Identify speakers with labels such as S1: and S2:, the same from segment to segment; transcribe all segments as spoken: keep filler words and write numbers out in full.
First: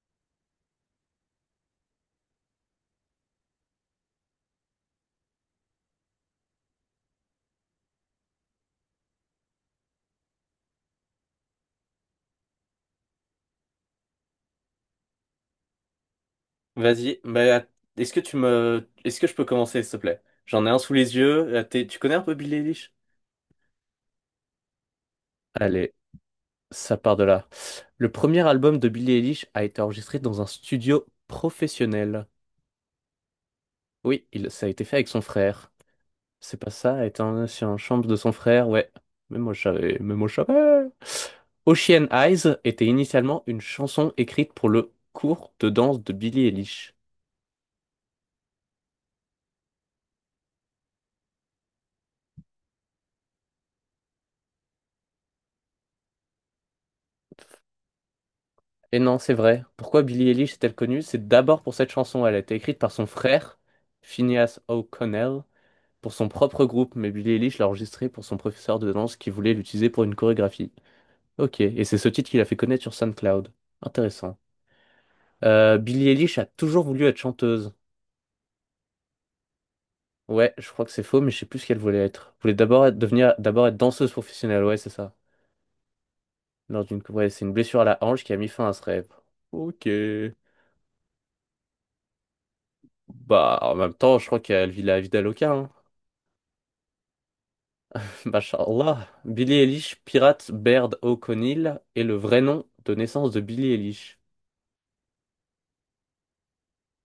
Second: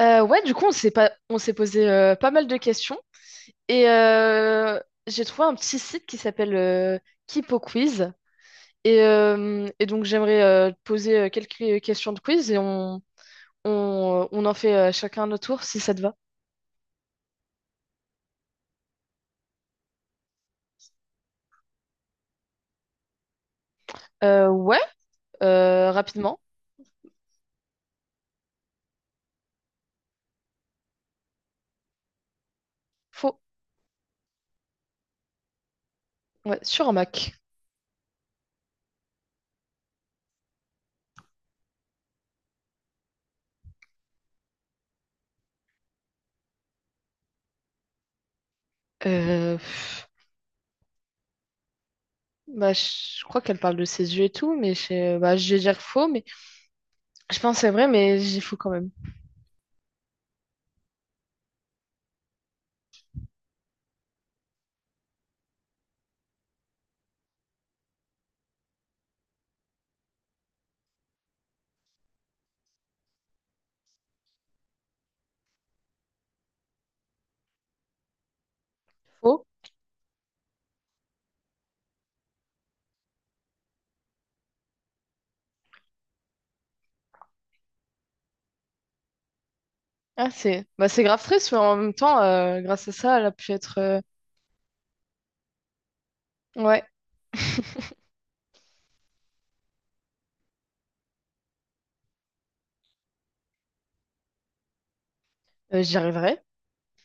S1: Euh, ouais, du coup, on s'est pas... on s'est posé euh, pas mal de questions et euh, j'ai trouvé un petit site qui s'appelle euh, Kipo Quiz. Et, euh, et donc, j'aimerais euh, te poser euh, quelques euh, questions de quiz et on, on, on en fait euh, chacun notre tour si ça te va.
S2: Vas-y, bah, est-ce que tu me, est-ce que je peux commencer, s'il te plaît? J'en ai un sous les yeux. là, t'es- Tu connais un peu Billie Eilish?
S1: Euh, ouais, euh,
S2: Allez,
S1: rapidement.
S2: ça part de là. Le premier album de Billie Eilish a été enregistré dans un studio professionnel.
S1: Faux.
S2: Oui, il, ça a été fait avec son frère. C'est
S1: Ouais,
S2: pas
S1: sur un
S2: ça,
S1: Mac.
S2: étant sur une chambre de son frère, ouais. Même moi, je savais, même moi, je savais. Ocean Eyes était initialement une chanson écrite pour le cours de danse de Billie Eilish.
S1: Euh, pff, Bah, je crois qu'elle parle de ses yeux et tout, mais je, bah, je vais dire faux, mais je pense que c'est vrai, mais j'ai faux quand même.
S2: Et non, c'est vrai. Pourquoi Billie Eilish est-elle connue? C'est d'abord pour cette chanson. Elle a été écrite par son frère, Phineas O'Connell, pour son propre groupe, mais Billie Eilish l'a enregistrée pour son professeur de danse qui voulait l'utiliser pour une chorégraphie. Ok, et c'est ce titre qui l'a fait connaître sur SoundCloud. Intéressant. Euh, Billie Eilish a toujours voulu être chanteuse.
S1: Faux.
S2: Ouais, je crois que c'est faux, mais je sais plus ce qu'elle voulait être. Elle voulait d'abord être- devenir, d'abord être danseuse professionnelle, ouais, c'est ça. Lors d'une, ouais, c'est une blessure à la hanche qui a mis fin à ce rêve. Ok.
S1: Ah, c'est bah, c'est grave triste, mais en même temps, euh, grâce à ça, elle a pu
S2: Bah, en
S1: être.
S2: même
S1: euh,
S2: temps, je crois qu'elle vit la vie d'Aloca.
S1: Ouais,
S2: Mashallah. Billy Eilish, pirate Baird O'Connell, est le vrai nom de naissance de Billy Eilish.
S1: Euh, j'y arriverai.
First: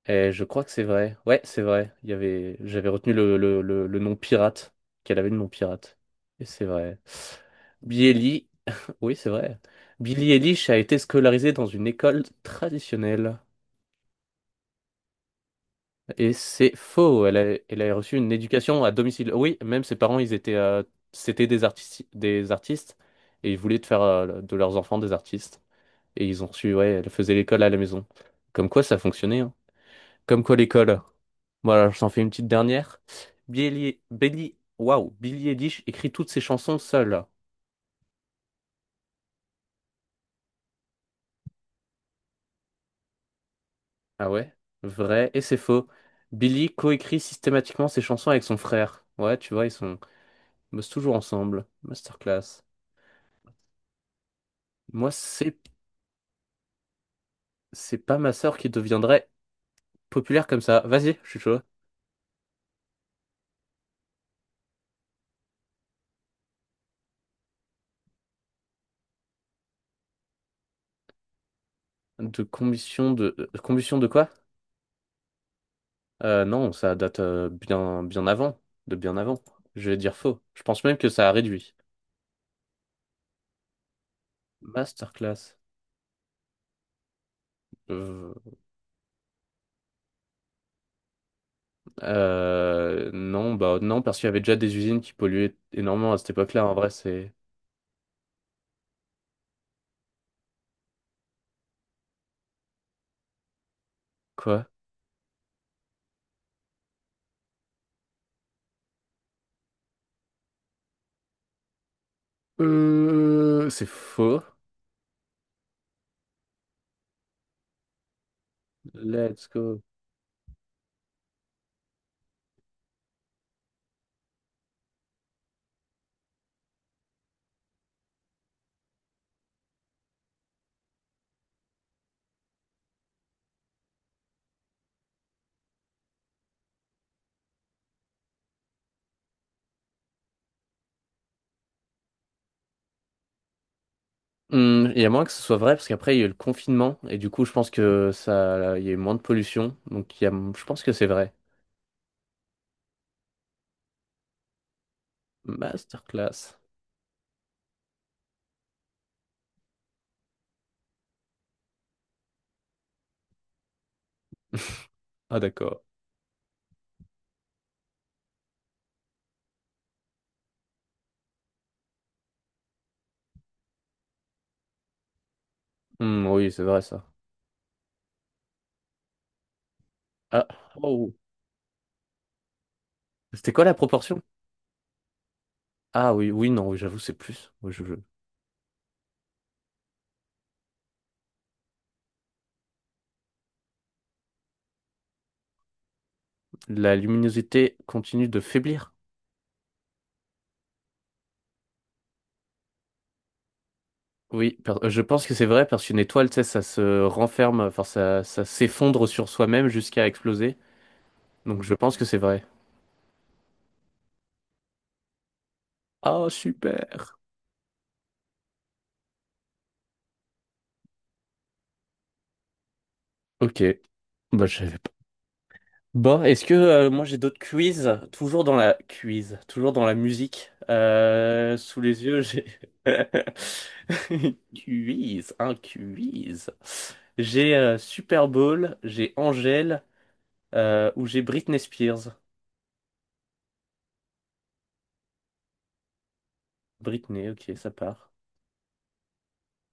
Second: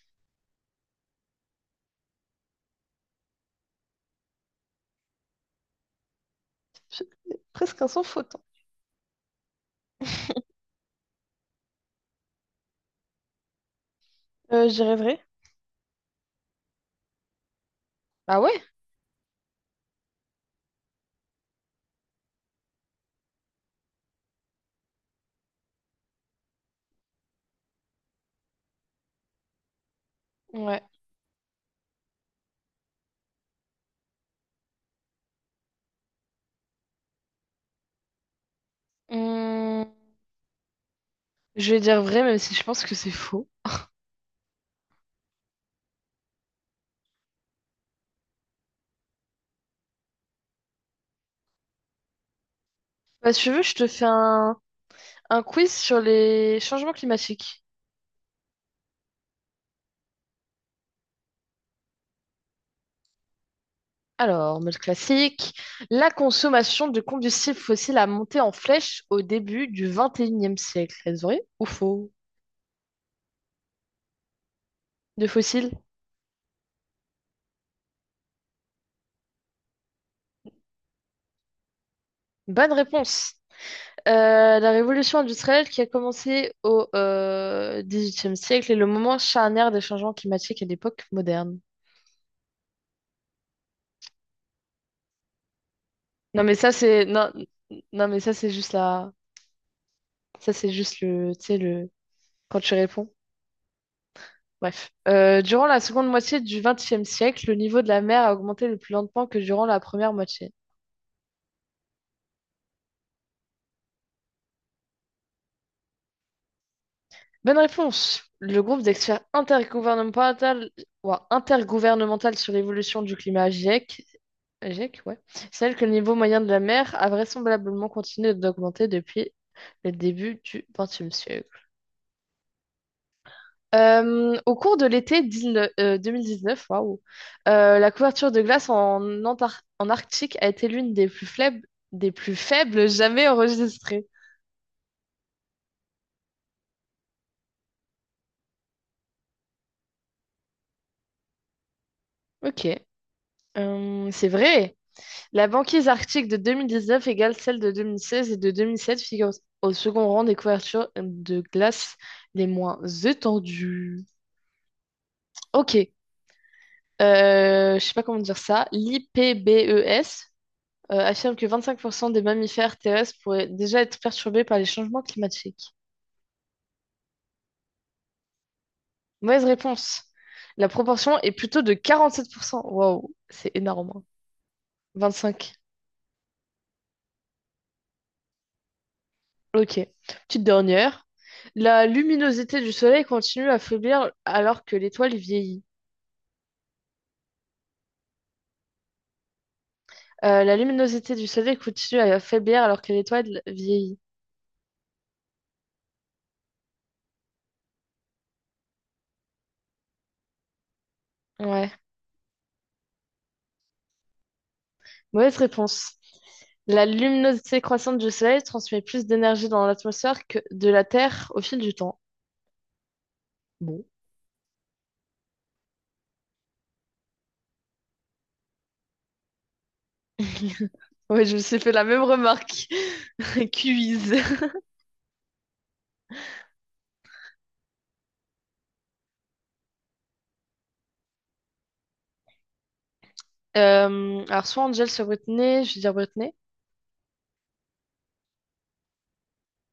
S2: Et je crois que c'est vrai. Ouais, c'est vrai. Il y avait, j'avais retenu le, le, le, le nom pirate, qu'elle avait le nom pirate. Et c'est vrai.
S1: C'est presque un sans
S2: Billie
S1: faute, hein.
S2: Eilish, oui, c'est vrai. Billie Eilish a été scolarisée dans une école traditionnelle.
S1: Euh, j'y arriverai.
S2: Et c'est faux. Elle a, elle a reçu une
S1: Ah ouais?
S2: éducation à domicile. Oui, même ses parents, ils étaient, euh, c'était des artistes, des artistes, et ils voulaient faire euh, de leurs enfants des artistes. Et ils ont reçu, ouais, elle faisait l'école à la maison. Comme quoi, ça fonctionnait, hein. Comme quoi,
S1: Ouais.
S2: l'école. Voilà, je t'en fais une petite dernière. Billy, Billy, waouh, Billy Eilish écrit toutes ses chansons seule.
S1: Hum, je vais dire vrai, même si je pense que c'est faux.
S2: Ah ouais? Vrai, et c'est faux. Billy coécrit systématiquement ses chansons avec son frère. Ouais, tu vois, ils sont, ils bossent toujours ensemble. Masterclass.
S1: Bah, si tu veux, je te fais un,
S2: Moi,
S1: un
S2: c'est,
S1: quiz sur les changements climatiques.
S2: c'est pas ma sœur qui deviendrait populaire comme ça. Vas-y, je suis chaud.
S1: Alors, mode classique. La consommation de combustibles fossiles a monté en flèche au début du vingt et unième siècle. Est-ce vrai ou faux?
S2: De combustion de, de combustion de quoi?
S1: De fossiles?
S2: Euh, non, ça date euh, bien, bien avant, de bien avant. Je vais dire faux. Je pense même que ça a réduit.
S1: Bonne réponse. Euh, la révolution
S2: Masterclass.
S1: industrielle qui a commencé au euh,
S2: Euh,
S1: dix-huitième siècle est le moment charnière des changements climatiques à l'époque moderne.
S2: euh, non, bah non, parce qu'il y avait déjà des usines qui polluaient énormément à cette
S1: Non mais
S2: époque-là.
S1: ça
S2: En vrai,
S1: c'est non,
S2: c'est
S1: non mais ça c'est juste la ça c'est juste le tu sais le quand tu réponds.
S2: quoi?
S1: Bref. Euh, durant la seconde moitié du vingtième siècle, le niveau de la mer a augmenté le plus lentement que durant la première moitié.
S2: Euh, c'est faux.
S1: Bonne réponse. Le groupe d'experts
S2: Let's go.
S1: intergouvernemental, ouah, intergouvernemental sur l'évolution du climat, GIEC, GIEC, ouais. Celle que le niveau moyen de la mer a vraisemblablement continué d'augmenter depuis le début du vingtième siècle. Euh, au cours de l'été 19 euh, deux mille dix-neuf, waouh, euh, la couverture de glace en, Antar- en Arctique a été l'une des plus faibles, des plus faibles jamais enregistrées.
S2: Hum, Il y a moins que ce soit vrai parce qu'après il y a eu le confinement et du coup je pense que ça, il y a eu moins de pollution donc il y a, je pense que c'est vrai.
S1: Ok, Euh, c'est vrai. La banquise arctique de
S2: Masterclass.
S1: deux mille dix-neuf égale celle de deux mille seize et de deux mille sept figure au second rang des couvertures de glace les moins étendues.
S2: Ah d'accord.
S1: Ok, euh, je sais pas comment dire ça, l'I P B E S euh, affirme que vingt-cinq pour cent des mammifères terrestres pourraient déjà être perturbés par les changements climatiques.
S2: Hum, oui, c'est vrai ça.
S1: Mauvaise réponse.
S2: Ah,
S1: La
S2: oh.
S1: proportion est plutôt de quarante-sept pour cent. Waouh, c'est
S2: C'était quoi la
S1: énorme, hein.
S2: proportion?
S1: vingt-cinq.
S2: Ah oui, oui, non, oui, j'avoue, c'est plus. Oui, je- je-
S1: Ok. Petite dernière. La luminosité du soleil continue à faiblir alors que l'étoile vieillit.
S2: La luminosité continue de faiblir.
S1: Euh, la luminosité du soleil continue à faiblir alors que l'étoile vieillit.
S2: Oui, par- je pense que c'est vrai parce qu'une étoile, tu sais, ça se renferme, enfin, ça, ça s'effondre sur soi-même jusqu'à exploser. Donc
S1: Ouais.
S2: je pense que c'est vrai.
S1: Mauvaise réponse.
S2: Ah,
S1: La
S2: super!
S1: luminosité croissante du soleil transmet plus d'énergie dans l'atmosphère que de la Terre au fil du temps.
S2: Ok,
S1: Bon.
S2: bah, je savais. Bon, est-ce que euh, moi j'ai d'autres quiz, toujours dans la quiz, toujours dans la musique.
S1: Ouais, je me
S2: Euh,
S1: suis fait
S2: sous
S1: la même
S2: les yeux, j'ai
S1: remarque. Quiz.
S2: quiz, un quiz. J'ai euh, Super Bowl, j'ai Angèle euh, ou j'ai Britney Spears.
S1: Euh, alors, soit Angel, soit Britney. Je vais dire Britney.
S2: Britney, ok, ça part.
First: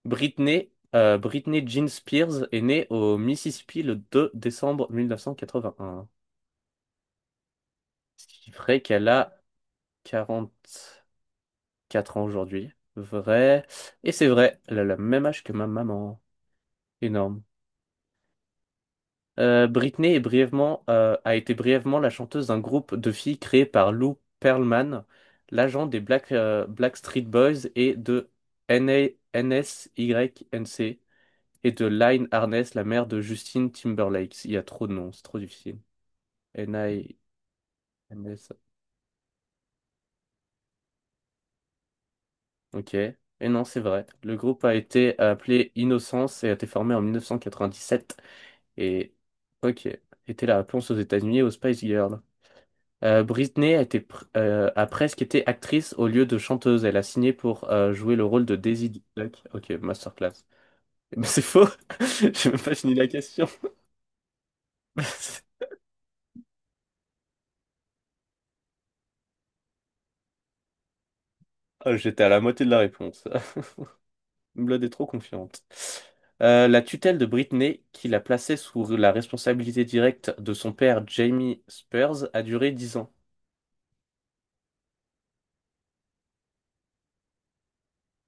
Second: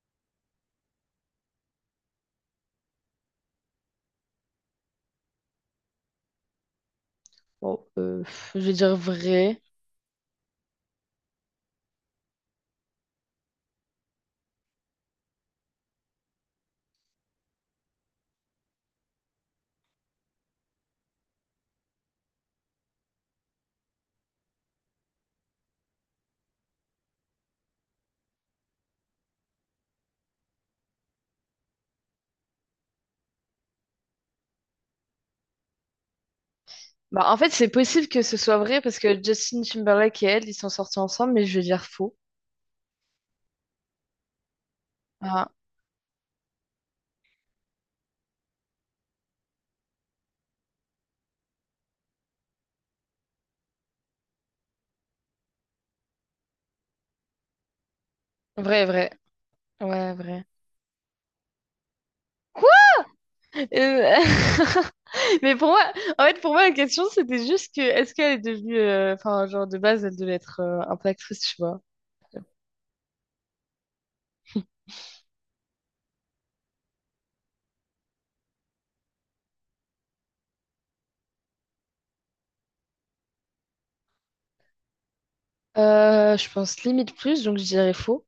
S2: Britney, euh, Britney Jean Spears est née au Mississippi le deux décembre mille neuf cent quatre-vingt-un.
S1: Bon, euh,
S2: Ce qui
S1: pff, je vais
S2: ferait
S1: dire
S2: qu'elle a
S1: vrai.
S2: quarante. Quatre ans aujourd'hui. Vrai. Et c'est vrai, elle a le même âge que ma maman. Énorme. Euh, Britney est brièvement, euh, a été brièvement la chanteuse d'un groupe de filles créé par Lou Pearlman, l'agent des Black, euh, Black Street Boys et de N N A N S Y N C et de Lyne Arness, la mère de Justin Timberlake. Il y a trop de noms, c'est trop difficile. N N A
S1: Bah, en fait, c'est possible que
S2: N
S1: ce
S2: S.
S1: soit vrai parce que Justin Timberlake et elle, ils sont sortis ensemble, mais je vais dire faux.
S2: Ok. Et non, c'est vrai. Le groupe a été
S1: Ah,
S2: appelé Innocence et a été formé en mille neuf cent quatre-vingt-dix-sept. Et ok, était la réponse aux États-Unis et aux Spice Girls. Euh, Britney a, été pr- euh, a presque été actrice au lieu de chanteuse. Elle a signé pour euh, jouer le rôle de
S1: vrai,
S2: Daisy
S1: vrai.
S2: Duck. Ok,
S1: Ouais,
S2: masterclass.
S1: vrai.
S2: Mais c'est faux. J'ai même pas
S1: Quoi?
S2: fini la question.
S1: Euh, Mais pour moi, en fait, pour moi, la question, c'était juste que, est-ce qu'elle est devenue, euh, enfin, genre, de base, elle devait être euh, un peu actrice, tu vois.
S2: Oh, j'étais à la moitié de la réponse. Blood est trop confiante. Euh, la tutelle de Britney, qui la plaçait sous la responsabilité directe de son père Jamie Spears, a duré dix ans.
S1: Euh, je pense limite plus, donc je dirais faux.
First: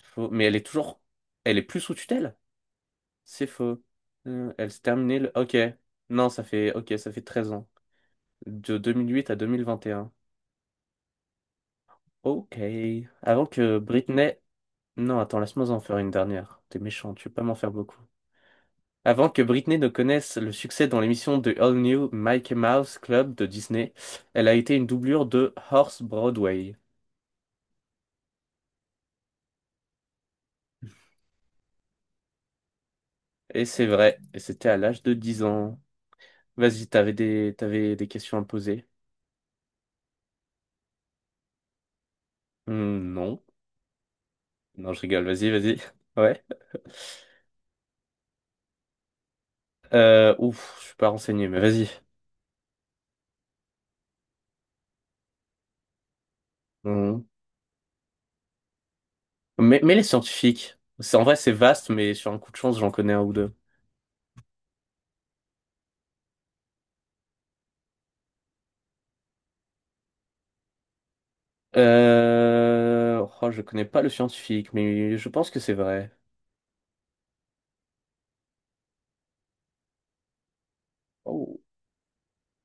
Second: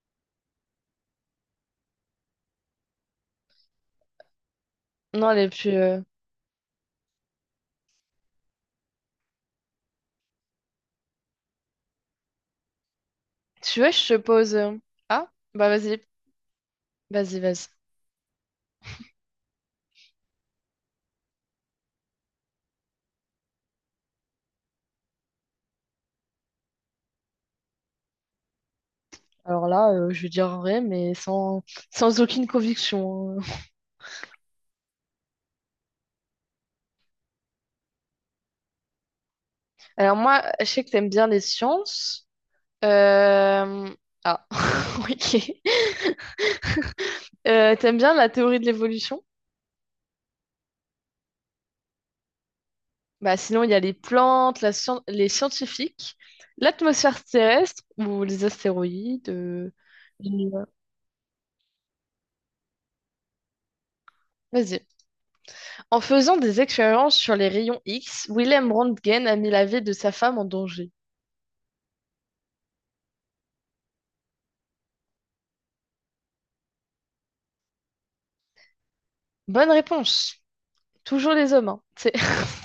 S2: Faux. Mais elle est toujours… Elle est plus sous tutelle? C'est faux. Euh, elle s'est terminée
S1: Non,
S2: le…
S1: elle est
S2: Ok.
S1: plus, euh,
S2: Non, ça fait… Ok, ça fait treize ans. De deux mille huit à deux mille vingt et un. Ok. Avant que
S1: tu vois, je te
S2: Britney…
S1: pose, euh,
S2: Non,
S1: ah,
S2: attends,
S1: bah,
S2: laisse-moi en faire
S1: vas-y,
S2: une dernière. T'es méchant, tu peux
S1: vas-y,
S2: pas m'en
S1: vas-y.
S2: faire beaucoup. Avant que Britney ne connaisse le succès dans l'émission de All New Mickey Mouse Club de Disney, elle a été une doublure de Horse Broadway.
S1: Alors là, euh, je vais dire vrai, mais sans, sans aucune conviction, hein.
S2: Et c'est vrai. Et c'était à l'âge de dix ans. Vas-y, t'avais des... t'avais des questions à me poser?
S1: Alors moi, je sais que t'aimes bien les sciences.
S2: Hmm, non.
S1: Euh, Ah,
S2: Non, je rigole.
S1: ok.
S2: Vas-y, vas-y. Ouais.
S1: Euh, t'aimes bien la théorie de l'évolution?
S2: Euh, ouf, je suis pas renseigné, mais vas-y.
S1: Bah, sinon, il y a les plantes, la scien- les scientifiques, l'atmosphère
S2: Mhm.
S1: terrestre ou les astéroïdes. euh,
S2: Mais, mais les
S1: les-
S2: scientifiques, c'est en vrai c'est vaste, mais sur un coup de chance j'en connais un ou deux.
S1: Vas-y. En faisant des expériences sur les rayons X, Willem Röntgen a mis la vie de sa femme en danger.
S2: Euh... Oh, je connais pas le scientifique, mais je pense que c'est vrai.
S1: Bonne réponse. Toujours les
S2: Oh,
S1: hommes, hein. C'est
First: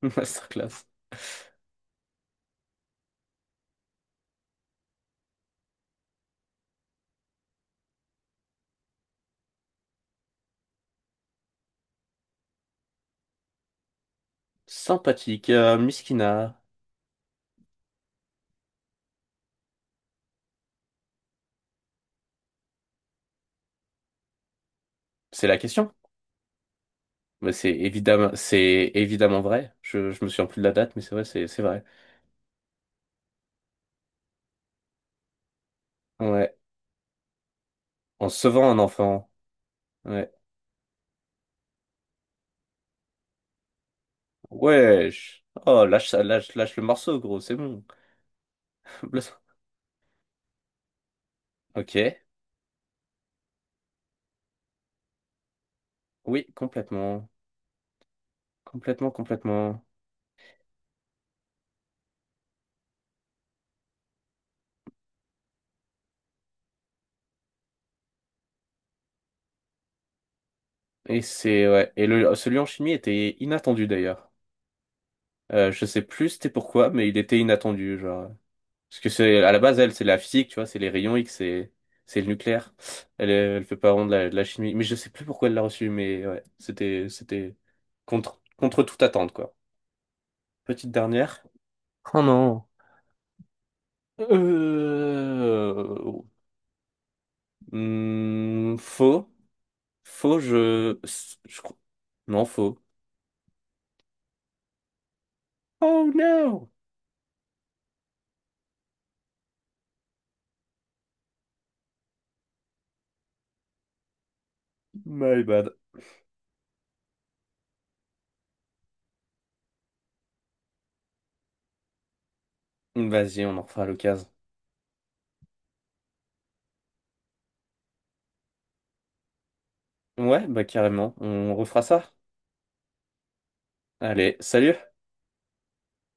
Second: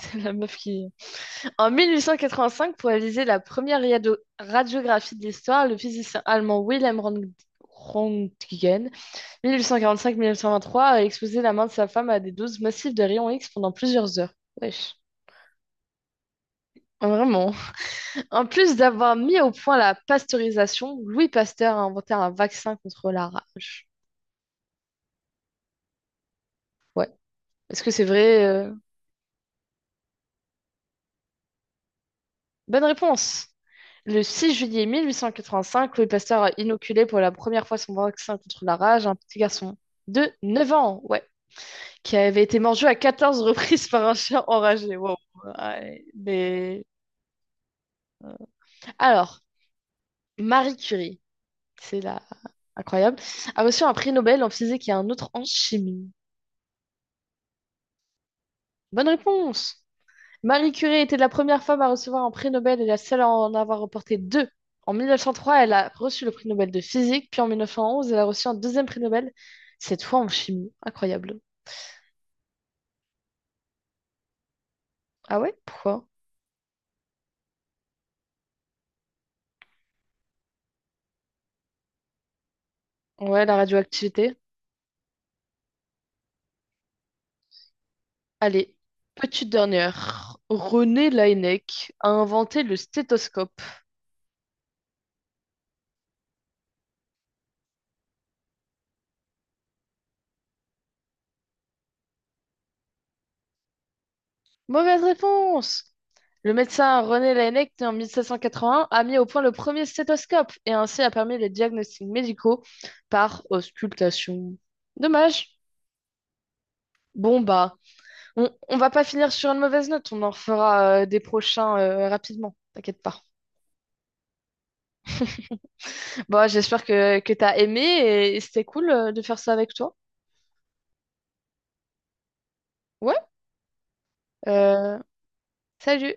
S1: c'est la meuf
S2: masterclass.
S1: qui... En mille huit cent quatre-vingt-cinq, pour réaliser la première radio- radiographie de l'histoire, le physicien allemand Willem Röntgen mille huit cent quarante-cinq-mille neuf cent vingt-trois a exposé la main de sa femme à des doses massives de rayons X pendant plusieurs heures. Wesh.
S2: Sympathique, euh, Miskina.
S1: Vraiment. En plus d'avoir mis au point la pasteurisation, Louis Pasteur a inventé un vaccin contre la rage.
S2: C'est la question.
S1: Ouais.
S2: Mais c'est
S1: Est-ce que c'est
S2: évidemment,
S1: vrai? euh
S2: c'est évidemment vrai. Je, je me souviens plus de la date, mais c'est vrai, c'est, c'est vrai.
S1: Bonne réponse. Le six juillet mille huit cent quatre-vingt-cinq, Louis Pasteur a
S2: Ouais.
S1: inoculé pour la première fois son
S2: En
S1: vaccin contre
S2: sauvant
S1: la
S2: un
S1: rage à un
S2: enfant.
S1: petit garçon de
S2: Ouais.
S1: neuf ans, ouais, qui avait été mordu à quatorze reprises par un chien enragé. Wow.
S2: Wesh. Oh,
S1: Ouais,
S2: lâche ça, lâche, lâche le
S1: mais...
S2: morceau, gros, c'est bon.
S1: euh. Alors, Marie Curie.
S2: Ok.
S1: C'est la Incroyable. A reçu un prix Nobel en physique et un autre en chimie.
S2: Oui, complètement.
S1: Bonne
S2: Complètement,
S1: réponse.
S2: complètement.
S1: Marie Curie était la première femme à recevoir un prix Nobel et la seule à en avoir remporté deux. En mille neuf cent trois, elle a reçu le prix Nobel de physique, puis en mille neuf cent onze, elle a reçu un deuxième prix Nobel, cette fois en chimie.
S2: Et
S1: Incroyable.
S2: c'est ouais. Et le celui en chimie était inattendu d'ailleurs.
S1: Ah ouais?
S2: Euh, je sais
S1: Pourquoi?
S2: plus c'était pourquoi, mais il était inattendu, genre. Parce que c'est à la base elle, c'est la physique, tu vois, c'est les rayons X, c'est c'est le nucléaire. Elle,
S1: Ouais, la
S2: euh, elle fait pas vraiment de la, de
S1: radioactivité.
S2: la chimie, mais je sais plus pourquoi elle l'a reçu, mais ouais, c'était c'était contre
S1: Allez,
S2: contre toute attente
S1: petite
S2: quoi.
S1: dernière.
S2: Petite
S1: René
S2: dernière.
S1: Laennec a
S2: Oh
S1: inventé
S2: non.
S1: le stéthoscope.
S2: Euh... hmm, faux, faux, je, je, crois- non faux.
S1: Mauvaise réponse!
S2: Oh
S1: Le
S2: no,
S1: médecin René Laennec, né en mille sept cent quatre-vingt-un, a mis au point le premier stéthoscope et ainsi a permis les diagnostics médicaux par auscultation.
S2: my
S1: Dommage.
S2: bad.
S1: Bon bah, on, on va pas finir sur une mauvaise note, on en fera euh, des prochains euh, rapidement, t'inquiète pas.
S2: Vas-y, on en refera à l'occasion.
S1: Bon, j'espère que, que t'as aimé et, et c'était cool euh, de faire ça avec toi.
S2: Ouais, bah carrément, on refera ça.
S1: Ouais,
S2: Allez, salut!
S1: euh, salut!